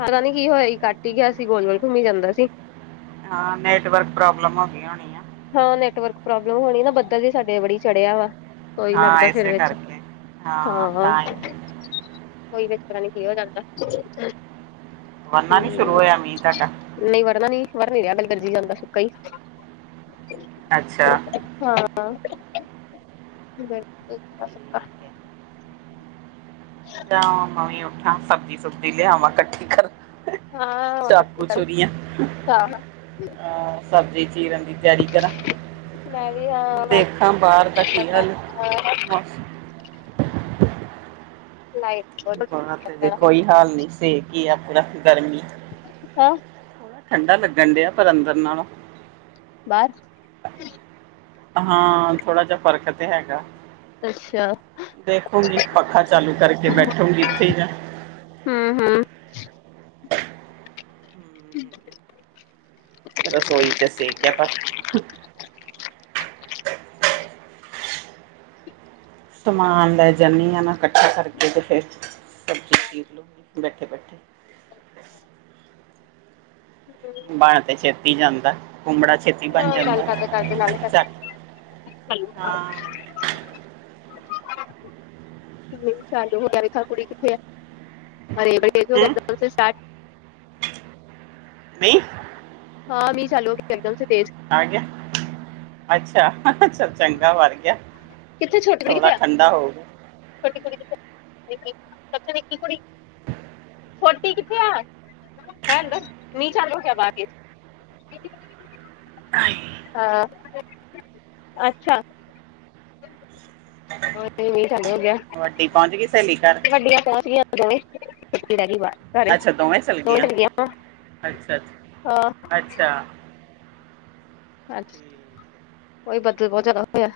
ਪਤਾ ਨੀ ਕੀ ਹੋਇਆ ਸੀ ਕੱਟ ਈ ਗਿਆ ਸੀ ਗੋਲ-ਗੋਲ ਘੁੰਮੀ ਜਾਂਦਾ ਸੀ। ਹਾਂ ਨੈਟਵਰਕ ਪ੍ਰੋਬਲਮ ਹੋ ਗਈ ਹੋਣੀ। ਆ ਹਾਂ ਨੈਟਵਰਕ ਪ੍ਰੋਬਲਮ ਹੋਣੀ ਨਾ ਬੱਦਲ ਵੀ ਸਾਡੇ ਬੜੀ ਚੜ੍ਹਿਆ ਵਾ। ਉਈ ਹਾਂ ਲੱਗਦਾ ਫਿਰ ਇਸੇ ਵਿੱਚ, ਕਰਕੇ ਹਾਂ ਹਾਹ ਤਾਂ ਹੀ ਓਇ ਵਿੱਚ ਪਤਾ ਨੀ ਕਿੱਦਾ ਲੱਗਦਾ। ਵਰਨਾ ਨੀ ਸ਼ੁਰੂ ਹੋਇਆ ਮੀਂਹ ਤਾਡਾ? ਨੀ ਵੜਨਾ ਨੀ ਵੜਨ ਰਿਹਾ ਏਵੀ ਗਰਜੀ ਜਾਂਦਾ ਸੁਕਾ ਈ। ਅੱਛਾ। ਅੱਛਾ। [inaudible] ਇਕ ਦਾ ਸੁੱਕਾ। ਠੀਕ ਤਾਂ ਮੈ ਵੀ ਉੱਠਾ ਸਬਜ਼ੀ-ਸੁਬਜ਼ੀ ਲਿਆਵਾਂ ਇਕੱਠੀ ਕਰ। ਹਾਂ ਚਾਕੂ- ਛੂਰੀਆਂ ਅਹ ਸਬਜ਼ੀ ਚੀਰਨ ਦੀ ਤਿਆਰੀ ਕਰਾਂ, ਮੈਂ ਵੀ ਹਾਂ ਮੈਂ ਦੇਖਾਂ ਬਾਹਰ ਦਾ ਕੀ ਹਾਲ ਮੋਸ ਲਾਈਵ। ਬਾਰ ਤੇ ਕੋਈ ਹਾਲ ਨੀ ਸੇਕ ਈ ਆਪਣਾ ਗਰਮੀ। ਓ ਠੰਢਾ ਲੱਗਣ ਡਿਆ ਪਰ ਅੰਦਰ ਨਾਲੋਂ। ਬਾਰ। ਹਾਂ ਥੋੜਾ ਜੇਹਾ ਫਰਕ ਤੇ ਹੈਗਾ। ਅੱਛਾ ਦੇਖੂਗੀ ਪੱਖਾ ਚਾਲੂ ਕਰਕੇ ਬੈਠੋਗੀ ਇੱਥੇ ਈ ਮੈ। ਹੂੰ ਹੂੰ। [inaudible] ਰਸੋਈ ਚ ਸੇਕ ਆ ਪਰ। ਸਮਾਨ ਲੈ ਜਾਂਦੀ ਆ ਨਾ ਇਕੱਠਾ ਕਰਕੇ ਤੇ ਫੇਰ [inaudible] ਬੈਠੇ-ਬੈਠੇ ਕਲੀ ਸਪੋਰਟ, ਮੈਨੂੰ ਵੀ ਬਣ ਤਾ ਛੇਤੀ ਜਾਂਦਾ ਹੁਣ ਬੜਾ ਛੇਤ ਹਾਂ ਬਣ ਗੱਲ ਕਰਦੇ ਕਰਦੇ ਨਾਲੇ ਜਾਂਦਾ। [unintelligible] ਹਾਂ। [inaudible] [unintelligible] ਚੱਲ ਹੁਣ ਮੈ ਵੇਖਾ ਕੁੜੀ ਕਿੱਥੇ ਐ, ਕੋਈ ਹਮ ਨੀ। ਫ ਸਾਰਟ। ਨਹੀਂ। ਹਾਂ ਮੀਹ ਚਾਲੂ ਇੱਕਦਮ ਸ ਤੇਜ। ਆ ਗੇਆ ਅੱਛਾ ਹਹ-ਚਲ ਚੰਗਾ ਵੜ ਗੇਆ, ਥੋੜਾ ਠੰਡਾ ਹੋਊਗਾ। ਦਾ ਨੀਚਾ ਦ ਕਿਆ ਬਾਕ ਮ੍। ਅ ਅੱਛਾ, ਔਦਾ ਈ, ਮੀਂਹ ਥੱਲੇ ਹੋ ਗਿਆ। ਵੱਡੀ ਪੋਂਚ ਗਈ ਸੇਲੀ ਘਰ। ਡੀਆਂ ਪਹੁੰਚ ਗਈਆਂ ਉਦੋਂ ੁੱਟੀ ਦਾ ਗਈ ਬ। ਸਾਰੇ ਅੱਛਾ ਦੋਵੇਂ ਚਲ ਪੋਚ ਗਈਆਂ ਗਏ ਆਪਾ ਅੱਛਾ ਅੱਛਾ ਆਹ। ਅੱਛਾ। ਅੱਛਾ ਠੀਕ ਓ, ਈ ਬਦਲ ਬੋਤ ਜਾਦਾ ਹੋਏਆ।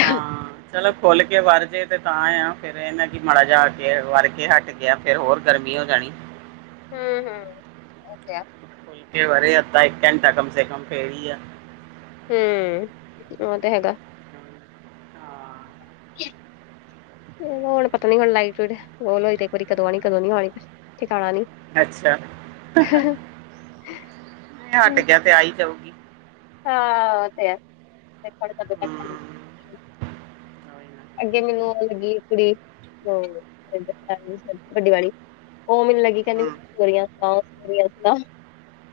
ਹਾਂ। ਚਲੋ ਖੁੱਲ ਕੇ ਵਰਜੇ ਤੇ ਤਾਂ ਆ, ਫੇਰ ਏ ਨਾ ਕਿ ਮਾੜਾ ਜੇ ਆ ਕੇ ਵਰ ਕੇ ਹਟ ਗੇਆ। ਫੇਰ ਹੋਰ ਗਰਮੀ ਹੋ ਜਾਣੀ। ਹਮ-ਹਮ। ਖੁਲ ਕੇ ਵਰ ਜਾਂਦਾ ਇੱਕ ਘੰਟਾ ਕਮ ਸੇ ਕਮ ਫੇਰ ਵੀ ਆ। ਹੁ ਓਹ ਤੇ ਹੈਗਾ। ਹਾਂ ਤੇ ਹੁਣ ਪਤਾ ਨੀ ਹੁਣ ਲਾਈਟ -ਲੁਈਟ ਓ ਹੁਨ ਕਦੋਂ ਆਣੀ ਕਦੋਂ ਨੀ ਆਣੀ, ਠਿਕਾਣਾ ਨੀ। ਅੱਛਾ। ਹ। ਮੀਹ ਹੱਟ ਗੇਆ ਤੇ ਆ ਈ ਜਾਊਗੀ। ਹਾਂ ਓ ਤੇ ਹੈ, ਦੇਖੋ ਹੁਨ ਕਦੋ ਤਕ ਹੂੰ ਆਂਦੀ ਕੋਈ ਨਾ। ਅੱਗੇ ਮੈਨੂੰ ਲੱਗੀ ਕੁੜੀ ਓ ਵੱਡੀ ਵਾਲੀ। ਓ ਮੈਨੂੰ ਲੱਗੀ ਕੇਂਦੀ ਹੂੰ ਵਧੀਆ ਸੁਣਾਓ ਵਧੀਆ ਸੁਣਾਓ।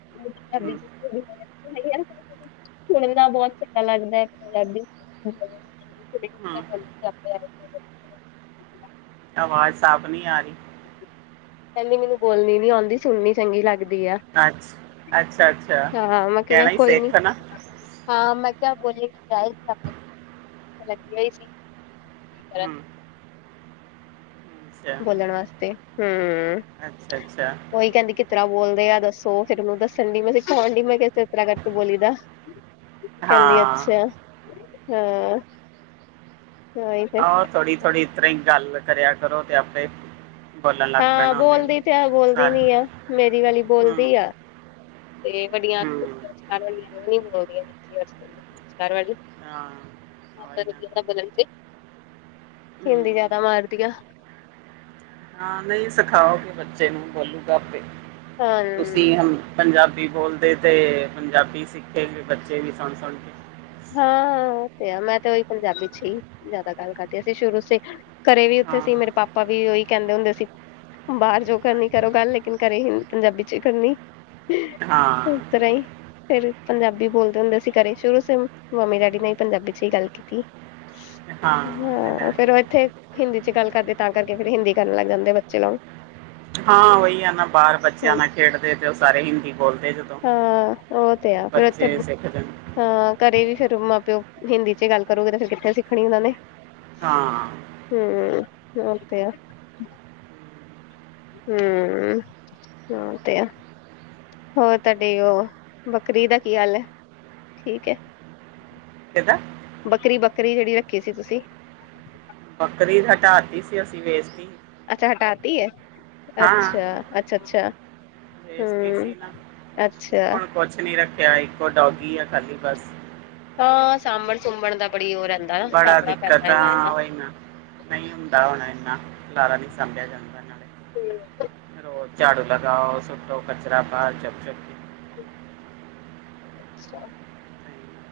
[inaudible] ਹੂੰ ਸੁਣਨਾ ਬੋਤ ਚੰਗਾ ਲੱਗਦਾ ਏ ਪੰਜਾਬੀ। [inaudible] ਹੂੰ ਆਵਾਜ਼ ਸਾਫ਼ ਨੀ ਆ ਰਈ। ਕੇਂਦੀ ਮੈਨੂੰ ਬੋਲਣੀ ਨੀ ਔਂਦੀ, ਸੁਣਨੀ ਚੰਗੀ ਲੱਗਦੀ ਆ। ਅੱਛ, ਅੱਛਾ- ਅੱਛਾ ਹਾਂ ਮੈਂ ਕਿਹਾ ਕੈਣਾ ਸੀ ਕੋਈ ਨੀ ਸਿੱਖ ਨਾ। ਹਾਂ ਮੈਂ ਕੇ ਆ ਬੋਲਣੀ ਤੇ ਚਾਹੀਦੀ ਆ ਕੇ ਲੱਗਿਆ ਈ ਸੀ, ਕੀ ਕਰਨ? ਹੂੰ ਅੱਛਾ ਬੋਲਣ ਵਾਸਤੇ ਹੂ ਹੂ। ਅੱਛਾ -ਅੱਛਾ। ਓਹੀ ਕੈਂਦੀ ਕਿਸ ਤਰ੍ਹਾਂ ਬੋਲਦੇ ਆ ਦੱਸੋ, ਫੇਰ ਓਨੂੰ ਦੱਸਣ ਦੀ ਮੈਂ ਸਿਖਾਉਣ ਦਈ ਮੈਂ ਕੇ ਆ ਇਸ ਤਰ੍ਹਾਂ ਕਰਕੇ ਬੋਲੀ ਦਾ। ਕੇਂਦੀ ਹਾਂ ਅੱਛਾ ਹਾਂ, ਆਈ ਫੇਰ ਆਹੋ ਥੋੜ੍ਹੀ- ਥੋੜ੍ਹੀ ਇਤ ਤਰ੍ਹਾਂ ਈ ਗੱਲ ਕਰੇਆ ਕਰੋ ਤੇ ਆਪੇ ਬੋਲਣ ਲੱਗ ਹਾਂ ਪੈਣਾ ਉਹਨੇ ਵੀ ਬੋਲਦੀ ਤੇ ਹੈ ਬੋਲਦੀ ਸਾਰ ਨੀ ਆ, ਮੇਰੀ ਵਾਲੀ ਹੂੰ ਬੋਲਦੀ ਆ। ਤੇ ਵੱਡੀਆਂ ਹੂੰ ਵਾਲੀਆਂ, ਵਿਚਕਾਰ ਵਾਲੀਆਂ ਦੋਨੋ ਨੀ ਬੋਲਦੀਆਂ, ਨਿੱਕੀਆਂ ਜੇਈਆ। ਵਿਚਕਾਰ ਵਾਲੀ ਹਾਂ ਪਤਾ ਆਈ ਨੀ ਨਾ ਕਿਦਾ ਬਦਲ ਗਏ ਹੂੰ ਹੁੰਦੀਆ ਤੇ ਮਾਰਦੀਆਂ। ਹਾਂ ਨਹੀਂ ਸਿਖਾਓਗੇ ਬੱਚੇ ਨੂੰ ਬੋਲੂਗਾ ਆਪੇ, ਹਾਂ ਤੁਸੀਂ ਹ ਪੰਜਾਬੀ ਬੋਲਦੇ ਤੇ ਪੰਜਾਬੀ ਸਿੱਖਣਗੇ ਬੱਚੇ ਵੀ ਸੁਣ-ਸੁਣ ਕੇ। ਹਾਂ ਓ ਤੇ ਆ ਮੈਂ ਤੇ ਉਹੀ ਪੰਜਾਬੀ ਚ ਹੀ ਜ਼ਿਆਦਾ ਗੱਲ ਕਰਦੀ ਆ, ਅਸੀ ਸ਼ੁਰੂ ਸੇ ਘਰੇ ਵੀ ਉੱਥੇ ਹਾਂ ਸੀ ਮੇਰੇ ਪਾਪਾ ਵੀ ਉਹੀ ਕਹਿੰਦੇ ਹੁੰਦੇ ਸੀ ਬਾਹਰ ਜੋ ਕਰਨੀ ਕਰੋ ਹਾਂਜੀ। ਗੱਲ, ਲੇਕਿਨ ਘਰੇ ਪੰਜਾਬੀ ਚ ਕਰਨੀ। ਹਾਂ ਇਸ ਤਰ੍ਹਾਂ ਹੀ ਫੇਰ ਪੰਜਾਬੀ ਬੋਲਦੇ ਹੁੰਦੇ ਸੀ ਘਰੇ ਸ਼ੁਰੂ ਸੇ ਮੰਮੀ ਡੈਡੀ ਨੇ ਵੀ ਪੰਜਾਬੀ ਚ ਹੀ ਗੱਲ ਕੀਤੀ, ਹਾਂ ਉਹ ਤੇ ਹਾਂ ਹੈ ਫੇਰ ਉਹ ਇੱਥੇ ਹਿੰਦੀ ਚ ਗੱਲ ਕਰਦੇ ਤਾਂ ਕਰਕੇ ਫਿਰ ਹਿੰਦੀ ਕਰਨ ਲੱਗ ਜਾਂਦੇ ਬੱਚੇ ਨਾਲ। ਹਾਂ ਉਹੀ ਆ ਨਾ ਬਾਹਰ ਬੱਚਿਆਂ ਹੁਣ ਨਾਲ ਖੇਡਦੇ ਤੇ ਉਹ ਸਾਰੇ ਹਿੰਦੀ ਬੋਲਦੇ ਜੋ। ਹਾਂ ਉਹ ਤੇ ਆ ਫੇਰ ਉੱਥੇ ਸਿੱਖ ਜਾਂਦੇ ਹਾਂ ਘਰੇ ਵੀ ਫੇਰ ਮਾਂ ਪਿਓ ਹਿੰਦੀ ਚ ਗੱਲ ਕਰੂਗਾ ਤੇ ਫਿਰ ਕਿੱਥੇ ਸਿੱਖਣੀ ਉਹਨਾਂ ਨੇ। ਹਾਂ ਤੇ, ਹੂੰ ਓ ਤੇ ਆ। ਹਮ। ਹੂੰ ਉਹ ਤੇ ਅ। ਹੋਰ ਤੁਹਾਡੀੇ ਉਹ ਬੱਕਰੀ ਦਾ ਕੀ ਹਾਲ ਹ, ਠੀਕ ਏ? ਕਿਹਦਾ? ਬੱਕਰੀ-ਬੱਕਰੀ ਜਿਹੜੀ ਰੱਖੀ ਸੀ ਤੁਸੀਂ? ਬੱਕਰੀ ਹਟਾਤੀ ਸੀ ਅਸੀਂ ਵੇਚਤੀ। ਅੱਛਾ ਹਟਾਤੀ ਏ, ਹਾਂ ਅੱਛਾ, ਅੱਛਾ-ਅੱਛਾ। ਵੇਚਤੀ ਹੂੰ ਸੀ ਨਾ ਅੱਛਾ। ਹੁਣ ਕੁਛ ਨੀ ਰੱਖਿਆ, ਇੱਕੋ ਡੋਗੀ ਆ ਖਾਲੀ ਬਸ। ਹਾਂ ਸਾਂਭਣ ਸੁੰਬਣ ਦਾ ਬੜੀ ਉਹ ਰਹਿੰਦਾ। ਨਾ ਬੜਾ ਸਾਂਭਣਾ ਪੈਂਦਾ ਦਿੱਕਤ ਆ ਇਨਾ ਹਾਂ ਇਹਦਾ ਉਹੀ ਨਾ। ਨਹੀਂ ਹੁੰਦਾ ਹੋਣ ਏਨਾ, ਖਿਲਾਰਾ ਨੀ ਸਾਂਭਿਆ ਜਾਂਦਾ ਨਾਲੇ। ਝਾੜੂ ਲਗਾਓ, ਸੁੱਟੋ ਕਚਰਾ ਬਾਹਰ ਚੁੱਕ-ਚੁੱਕ ਕੇ। [unintelligible]